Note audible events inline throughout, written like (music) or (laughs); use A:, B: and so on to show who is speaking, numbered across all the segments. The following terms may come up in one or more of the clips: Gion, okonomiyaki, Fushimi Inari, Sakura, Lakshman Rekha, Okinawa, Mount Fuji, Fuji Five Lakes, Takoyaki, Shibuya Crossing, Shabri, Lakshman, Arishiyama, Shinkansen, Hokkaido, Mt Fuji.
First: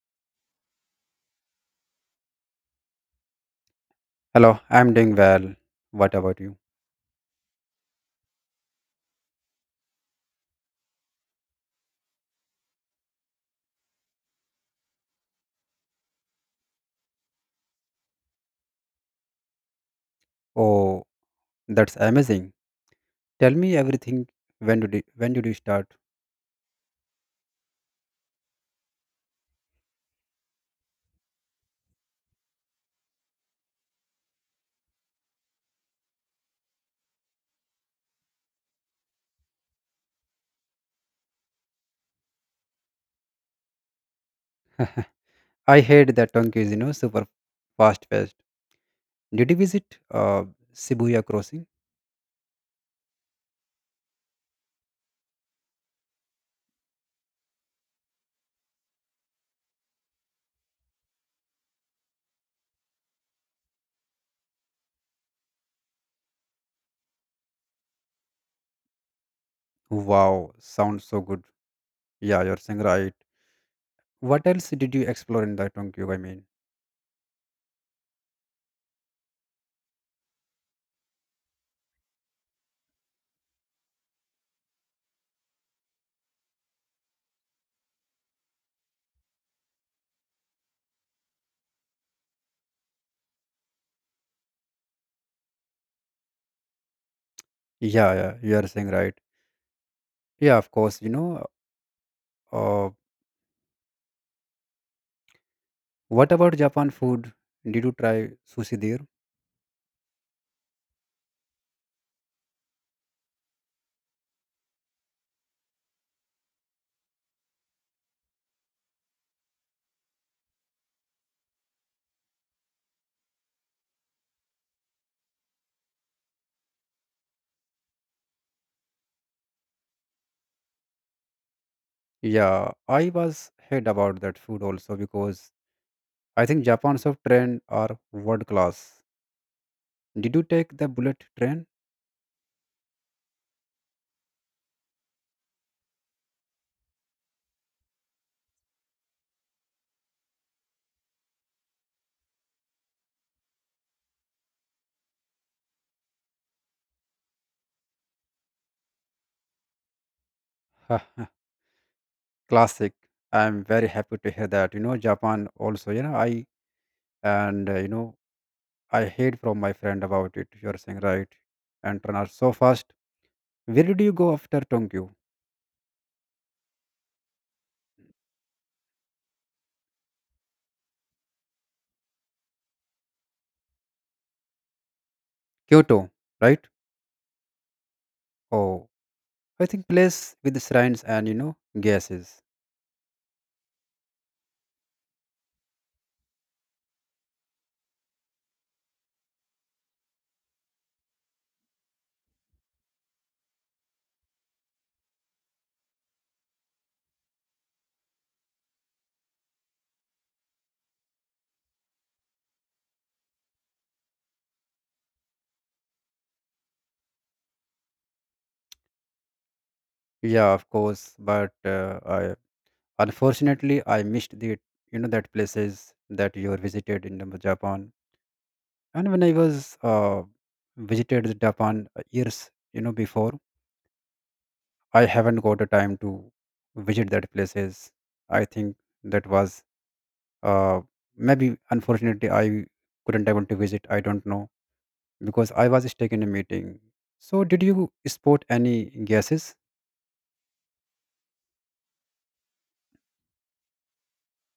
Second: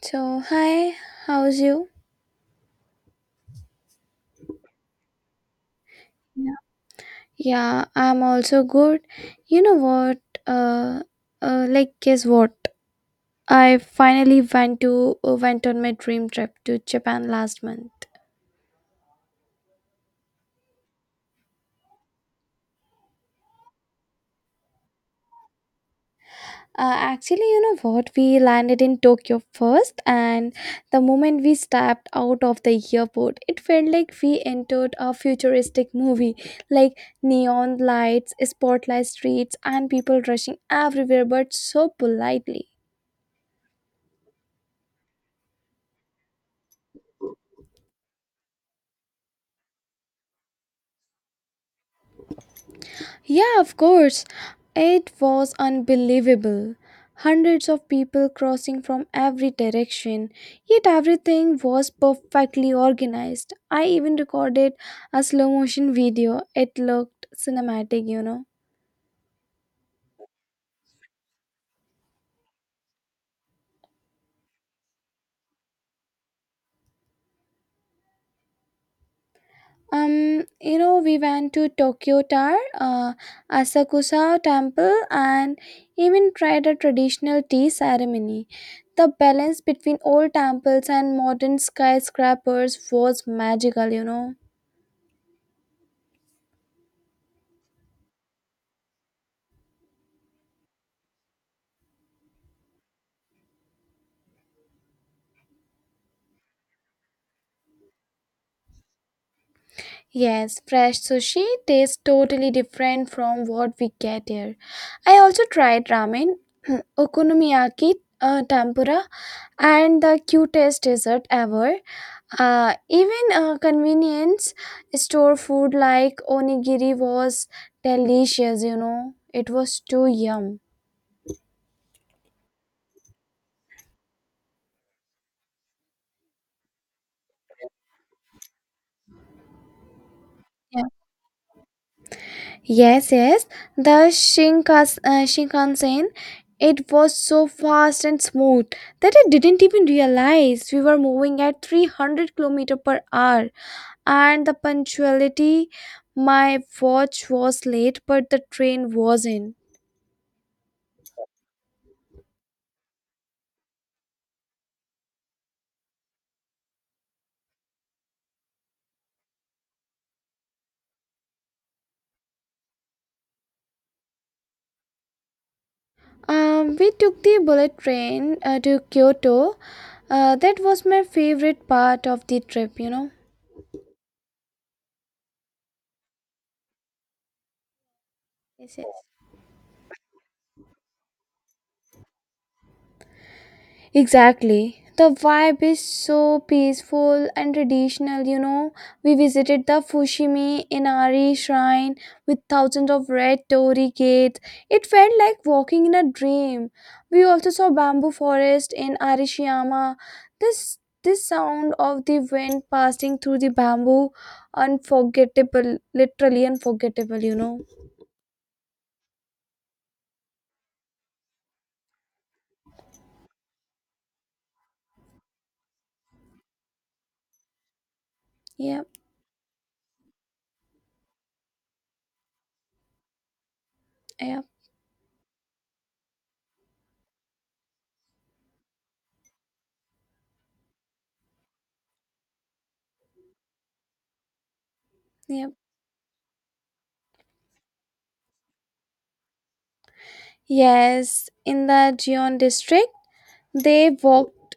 A: So, hi, how's you?
B: Hello, I'm doing well. What about
A: Yeah.
B: you?
A: Yeah, I'm also good. You know what? Uh, Guess what? I finally went to went on my dream trip to Japan last month.
B: Oh, that's amazing. Tell me everything. When did you start?
A: Actually, you know what? We landed in Tokyo first, and the moment we stepped out of the airport, it felt like we entered a futuristic movie, like neon lights, spotlight streets, and people rushing everywhere, but so politely.
B: I heard that Tokyo is super fast paced. Did you visit Shibuya Crossing?
A: Yeah, of course. It was unbelievable. Hundreds of people crossing from every direction, yet everything was perfectly organized. I even recorded a slow motion video. It looked cinematic.
B: Wow, sounds so good. Yeah, you're saying right. What else did you explore in the Tokyo? I mean,
A: You know, we went to Tokyo Tower, Asakusa Temple, and even tried a traditional tea ceremony. The balance between old temples and modern skyscrapers was magical.
B: yeah, yeah, you're saying right. Yeah, of course. You know, uh, what about Japan food? Did you try sushi there?
A: Yes, fresh sushi tastes totally different from what we get here. I also tried ramen, (clears throat) okonomiyaki, tempura, and the cutest dessert ever. Even convenience store food like onigiri was delicious. It was too yum.
B: Yeah, I was heard about that food also because I think Japan's of train are world class. Did you take the bullet train?
A: Yes, yes, the Shinkansen. It was so fast and smooth that I didn't even realize we were moving at 300 kilometer per hour. And the punctuality, my watch was late, but the train wasn't.
B: (laughs) Classic. I'm very happy to hear that. You know, Japan also. You know, I and I heard from my friend about it. You're saying right, and train are so fast. Where did you go after Tokyo?
A: We took the bullet train to Kyoto. That was my favorite part of the trip.
B: Kyoto, right?
A: Yes, yes.
B: Oh, I think place with the shrines and gases.
A: Exactly. The vibe is so peaceful and traditional. We visited the Fushimi Inari shrine with thousands of red torii gates. It felt like walking in a dream. We also saw bamboo forest in Arishiyama. This this sound of the wind passing through the bamboo unforgettable, literally unforgettable.
B: Yeah, of course. But I unfortunately I missed the that places that you visited in the Japan.
A: Yep,
B: And when I was visited the Japan years, before,
A: yep,
B: I haven't got the time to visit that places. I think that was uh, maybe unfortunately I couldn't able to visit. I don't know
A: yep.
B: because I was stuck in a meeting. So did you spot any guesses?
A: Yes, in the Gion district, they walked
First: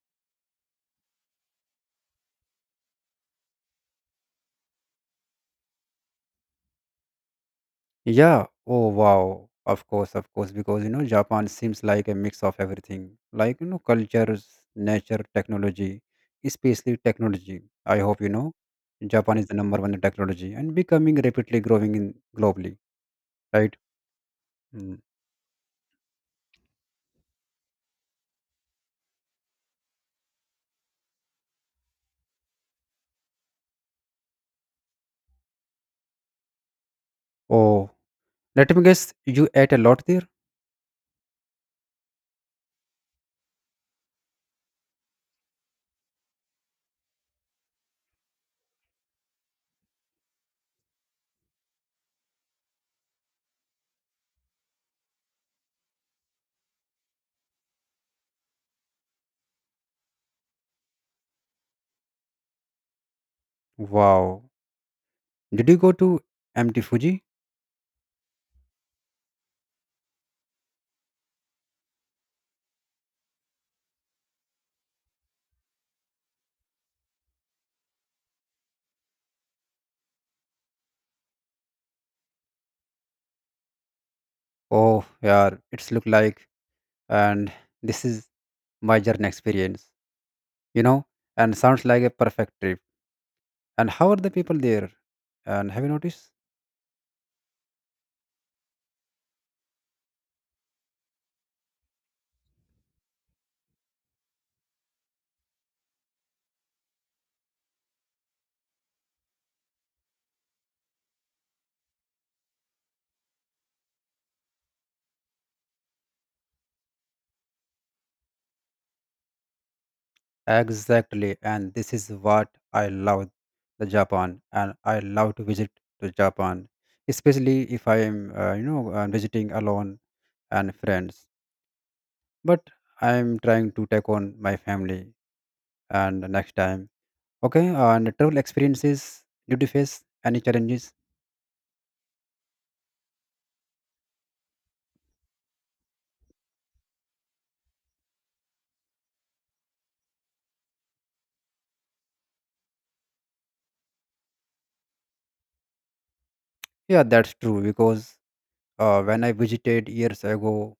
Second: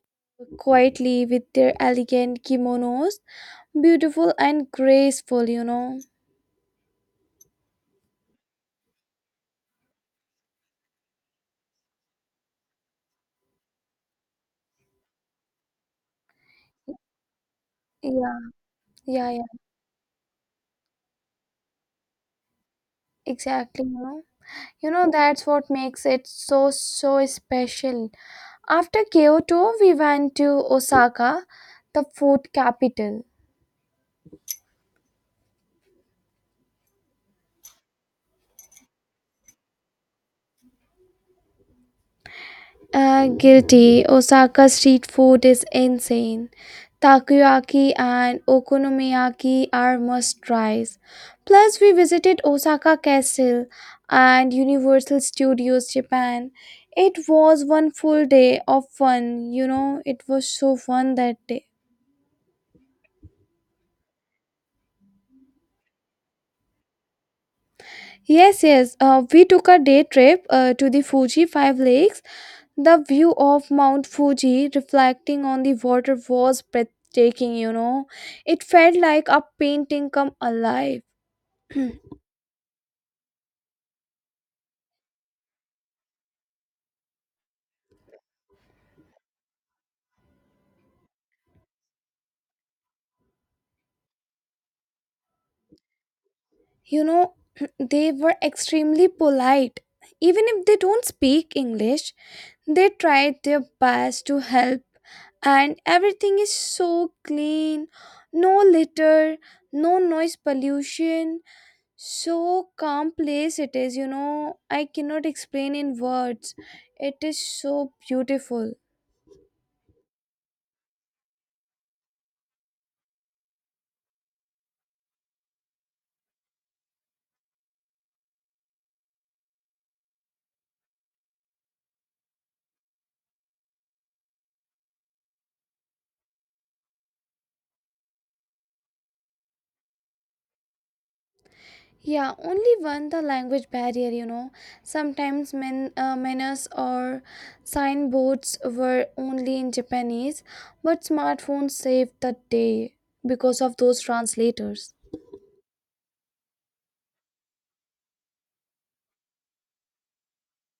A: quietly with their elegant kimonos, beautiful and graceful.
B: Yeah. Oh, wow. Of course, of course. Because, Japan seems like a mix of everything like, cultures, nature, technology, especially technology. I hope you
A: Yeah,
B: know
A: yeah,
B: Japan is
A: yeah,
B: the number one in technology and becoming rapidly growing in globally, right?
A: exactly, You
B: Mm.
A: know, that's what makes it so, so special. After Kyoto, we went to Osaka, the food capital.
B: Oh, let me guess, you ate a lot there?
A: Guilty. Osaka street food is insane. Takoyaki and okonomiyaki are must tries. Plus, we visited Osaka Castle and Universal Studios Japan. It was one full day of fun. You know, it was so fun that day.
B: Wow. Did you go to Mt. Fuji?
A: Yes, yes. We took a day trip to the Fuji Five Lakes. The view of Mount Fuji reflecting on the water was breathtaking. It felt like a painting come alive.
B: Oh, yeah, it's look like, and this is my journey experience, you know, and sounds like a perfect trip. And how are the people there? And have you noticed?
A: You know, (clears throat) they were extremely polite. Even if they don't speak English, they tried their best to help. And everything is so clean no litter, no noise pollution so calm place it is. I cannot explain in words. It is so beautiful.
B: Exactly. And this is what I love the Japan. And I love to visit to Japan, especially if I am, visiting alone and friends. But I'm trying to take on my family and the next time. Okay. And travel experiences, did you face any challenges?
A: Yeah, only one the language barrier. Sometimes menus or signboards were only in Japanese, but smartphones saved the day because of those translators.
B: Yeah, that's true. Because when I visited years ago,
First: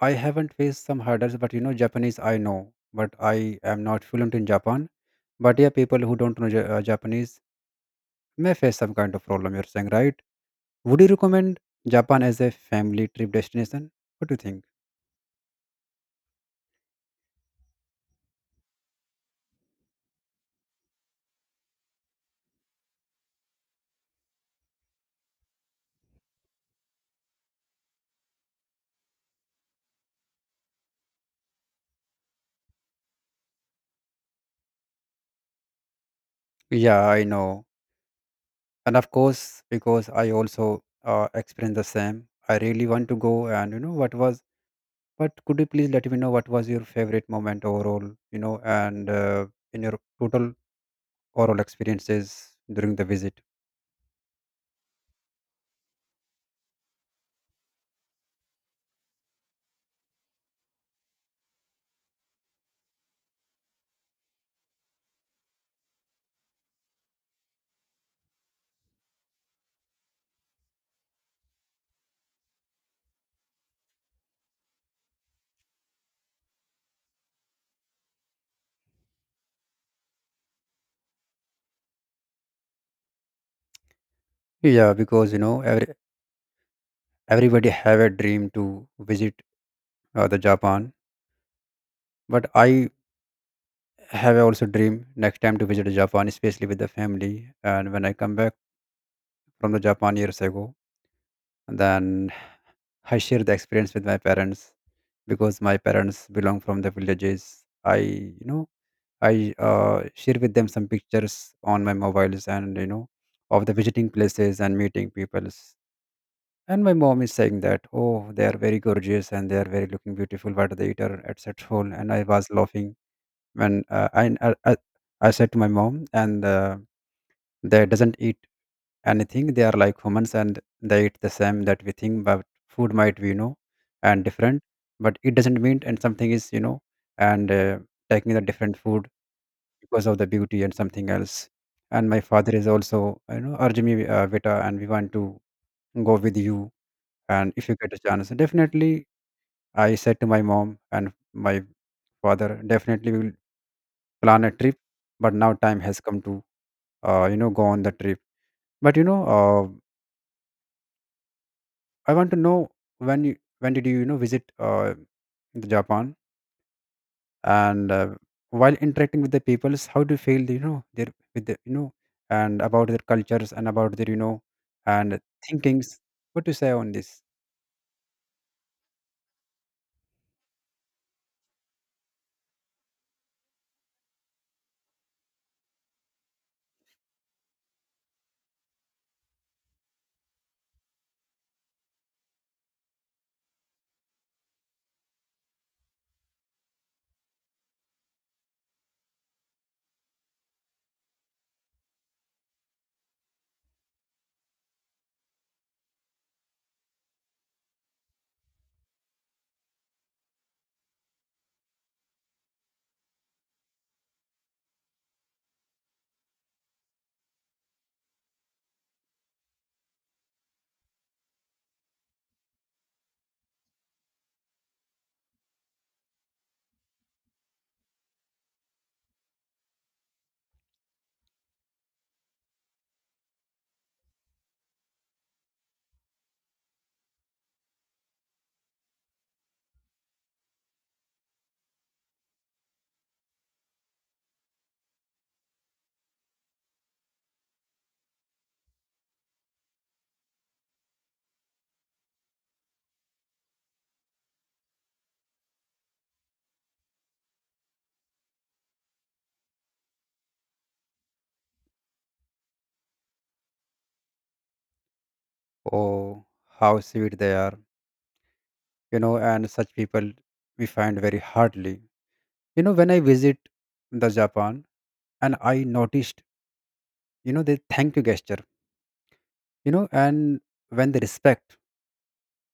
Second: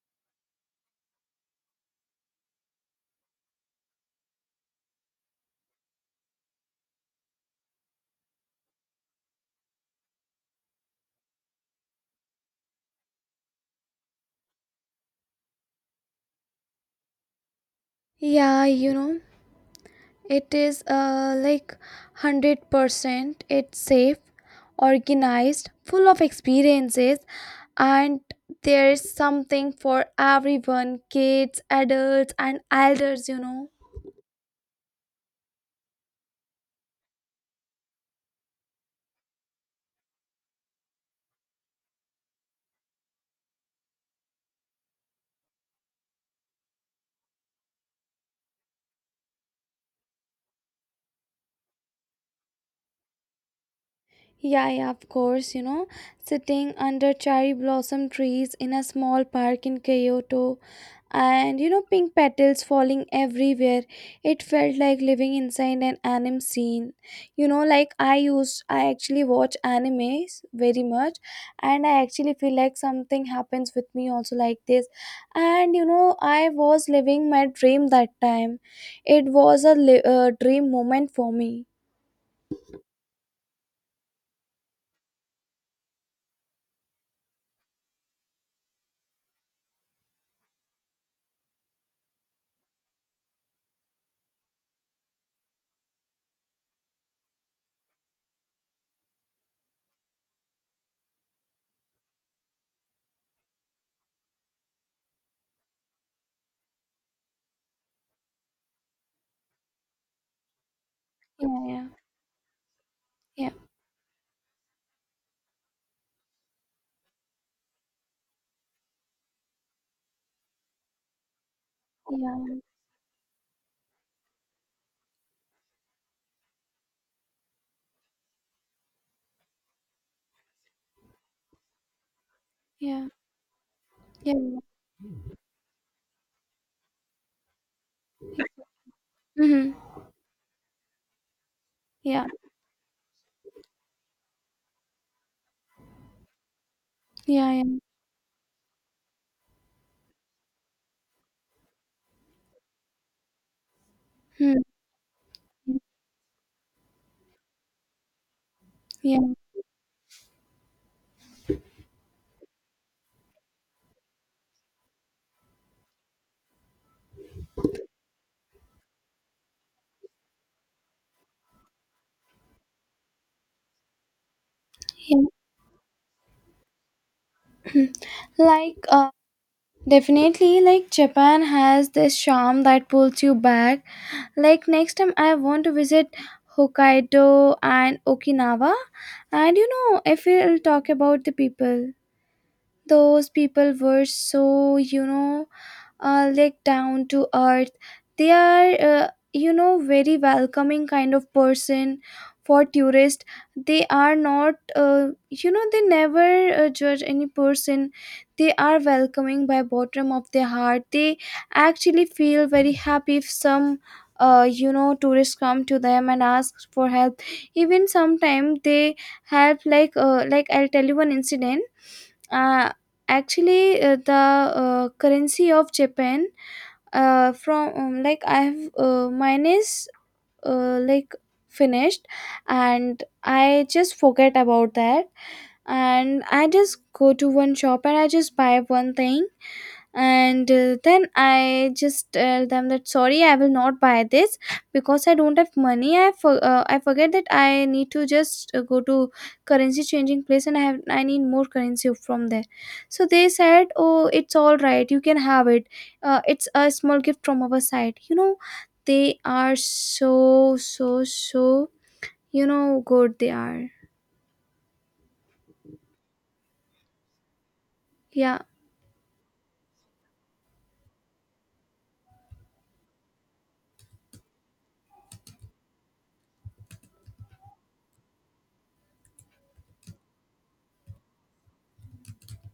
B: I haven't faced some hurdles, but Japanese I know, but I am not fluent in Japan. But yeah, people who don't know Japanese may face some kind of problem. You're saying, right? Would you recommend Japan as a family trip destination? What do you think?
A: Yeah, It is like 100% it's safe, organized, full of experiences, and there is something for everyone kids, adults, and elders.
B: Yeah, I know, and of course, because I also experienced the same. I really want to go, and you know what was. But could you please let me know what was your favorite moment overall? And in your total overall experiences during the visit.
A: Yeah, yeah, of course, sitting under cherry blossom trees in a small park in Kyoto and pink petals falling everywhere. It felt like living inside an anime scene. You know like i used I actually watch animes very much, and I actually feel like something happens with me also like this. And you know, I was living my dream that time. It was a dream moment for me.
B: Yeah, because everybody have a dream to visit the japan. But I have also dream next time to visit japan, especially with the family. And when I come back from the japan years ago, then I share the experience with my parents, because my parents belong from the villages. I you know i uh, share with them some pictures on
A: Yeah,
B: my mobiles, and
A: yeah,
B: of the visiting places and meeting peoples. And my mom is saying that, oh, they are very gorgeous and they are very looking beautiful. What do they eat are at such whole. And I was
A: yeah,
B: laughing when I said to my mom, and they doesn't eat anything. They are like humans and they eat the same that we think. But food
A: yeah,
B: might be and
A: yeah, yeah.
B: different, but it doesn't mean and something is and taking the different food
A: Mm-hmm.
B: because of the beauty and something else. And my
A: Yeah,
B: father is also urging me, Vita, and we want to go with you,
A: yeah,
B: and
A: yeah.
B: if you get a chance definitely. I said to my mom and my father, definitely we will plan a
A: Hmm.
B: trip. But now time has come to go on the trip. But
A: Yeah,
B: I want to know when you when did you you know visit the japan. And while interacting with the peoples, how do you feel, their with the, and about their cultures, and about their, and
A: yeah.
B: thinkings? What do you say on this?
A: (clears throat) like uh, Definitely, like Japan has this charm that pulls you back. Like next time I want to visit Hokkaido and Okinawa. And you know, if we'll talk about the people, those people were so, like down to earth. They are, very welcoming kind of person for tourist. They are not, they never judge any person. They are welcoming by bottom of their heart. They actually feel very happy if some. Tourists come to them and ask for help, even sometimes they help like I'll tell you one incident. Uh, actually The currency of Japan, from like I have mine is like finished, and I just forget about that. And I just go to one shop and I just buy one thing, and then I just tell them that sorry I will not buy this because I don't have money. I for, I forget that I need to just go to currency changing place and I need more currency from there. So they said oh it's all right, you can have it. It's a small gift from our side, you know. They are so, so, so, you know, good they are.
B: Oh, how sweet they are.
A: Yeah,
B: And such people we find very hardly. When I visit the japan, and I noticed, the thank you gesture, and when they respect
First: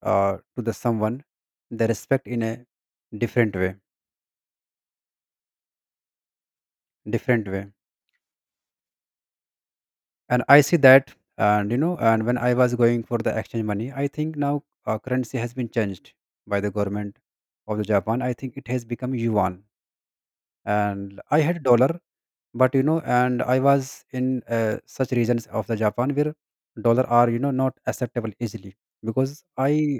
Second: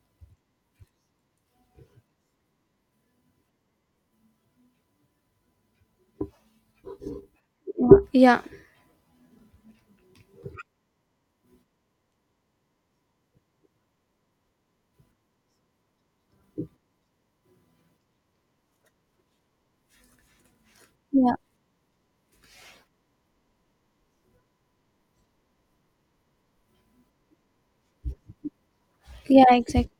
B: to the someone, they respect in a different way, different way.
A: yeah,
B: And I see that. And and when I was going for the exchange money, I think now currency has been changed by the government of the japan. I think it has become yuan, and
A: yeah,
B: I had dollar. But and I was in such regions of the japan where dollar are not acceptable easily, because
A: yeah,
B: I
A: exactly,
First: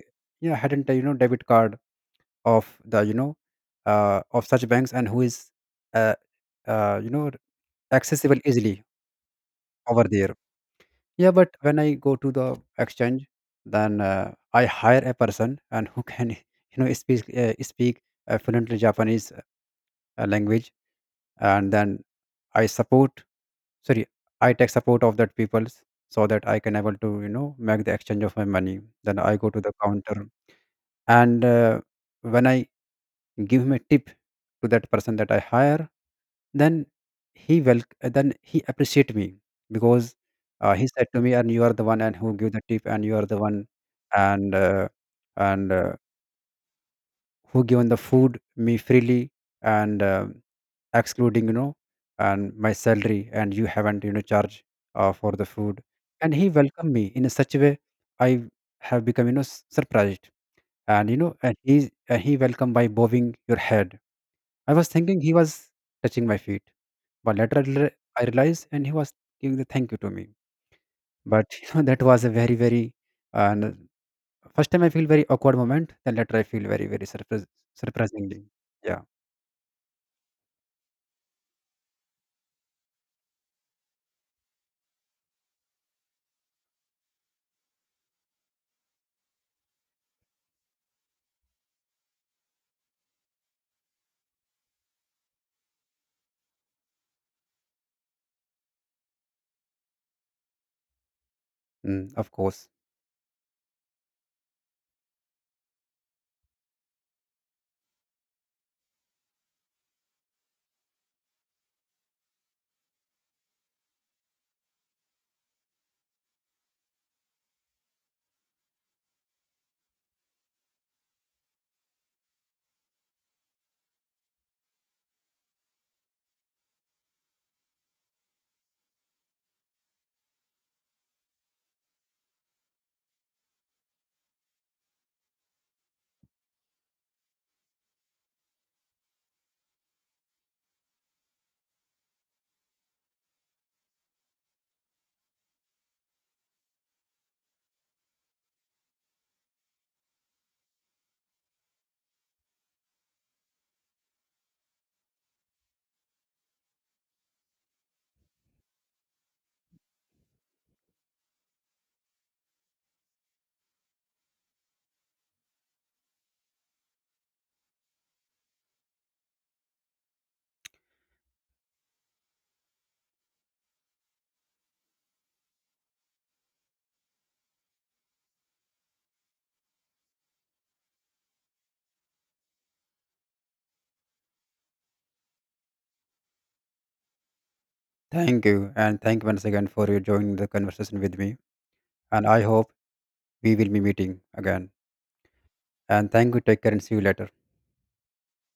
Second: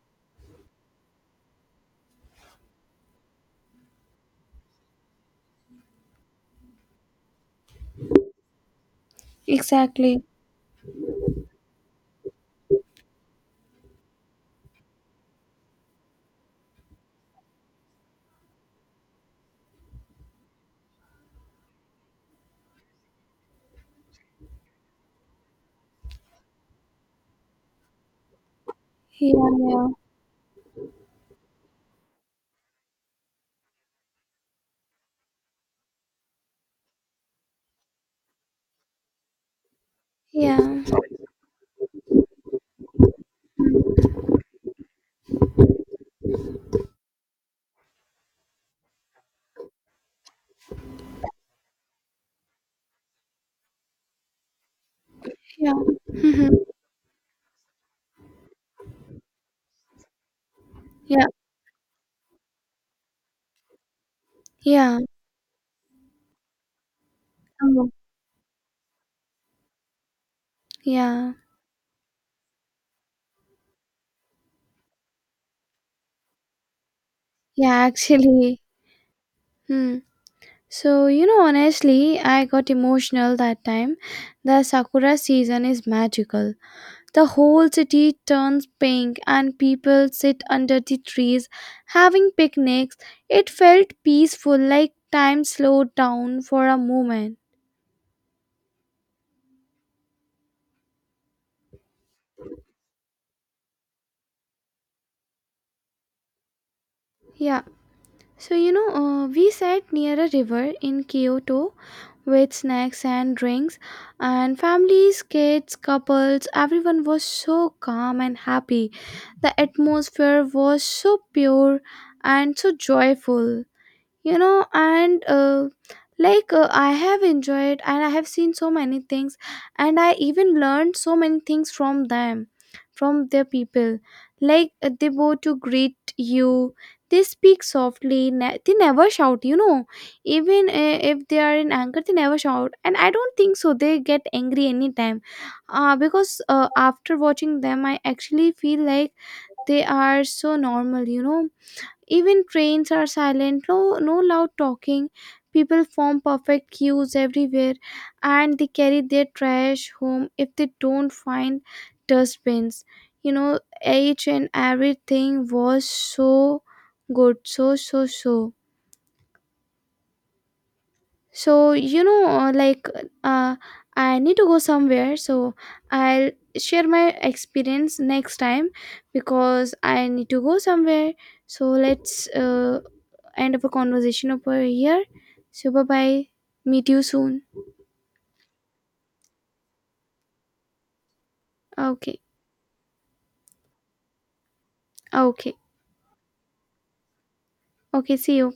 B: yeah hadn't a, debit card of the, of such banks and who is uh, uh, you know accessible easily over
A: exactly,
B: there. Yeah, but when I go to the exchange, then I hire a person and who can (laughs) speak fluently japanese language, and then I support, sorry, I take support of that people, so that I can able to make the exchange of my money, then
A: yeah,
B: I go to the
A: yeah,
B: counter. And when I give him a tip to that person that I hire, then he will then he appreciate me. Because
A: yeah,
B: he said to me, and you are the one and who give the tip, and you are the one and uh, and who given the food me freely, and excluding and my salary, and you haven't charge for the food.
A: yeah.
B: And he
A: (laughs)
B: welcomed me in such a way. I have become surprised, and
A: Yeah,
B: and he welcomed by bowing your head. I was
A: yeah,
B: thinking he was touching my feet, but later I
A: oh,
B: reali- I realized and he was giving the thank you to me.
A: yeah,
B: But (laughs) that was a very very and first time I feel very awkward moment, then later I feel very very
A: yeah,
B: surprisingly.
A: actually.
B: Yeah.
A: Hmm. So, you know, honestly, I got emotional that time. The Sakura season is magical. The whole city turns pink and people sit under the trees having picnics. It felt peaceful, like time slowed down for a moment.
B: Mm, of course.
A: Yeah. So, we sat near a river in Kyoto with snacks and drinks, and families, kids, couples, everyone was so calm and happy. The atmosphere was so pure and so joyful. You know and like I have enjoyed and I have seen so many things, and I even learned so many things from them, from their people. They go to greet you, they speak softly they never shout, you know. Even if they are in anger they never shout, and I don't think so they get angry anytime. Because After watching them I actually feel like they are so normal, you know. Even trains are silent, no, no loud talking. People form perfect queues everywhere and they carry their trash home if they don't find dustbins. You know, each and everything was so good, so, so, so. So, you know, uh, I need to go somewhere, so I'll share my experience next time because I need to go somewhere. So, let's end up a conversation over here. Super bye. Bye. Meet you soon.
B: Thank you, and thank you once again for you joining the conversation with me.
A: Okay.
B: And I hope we will be meeting again.
A: Okay.
B: And thank you. Take care and see you later.
A: Okay. See you.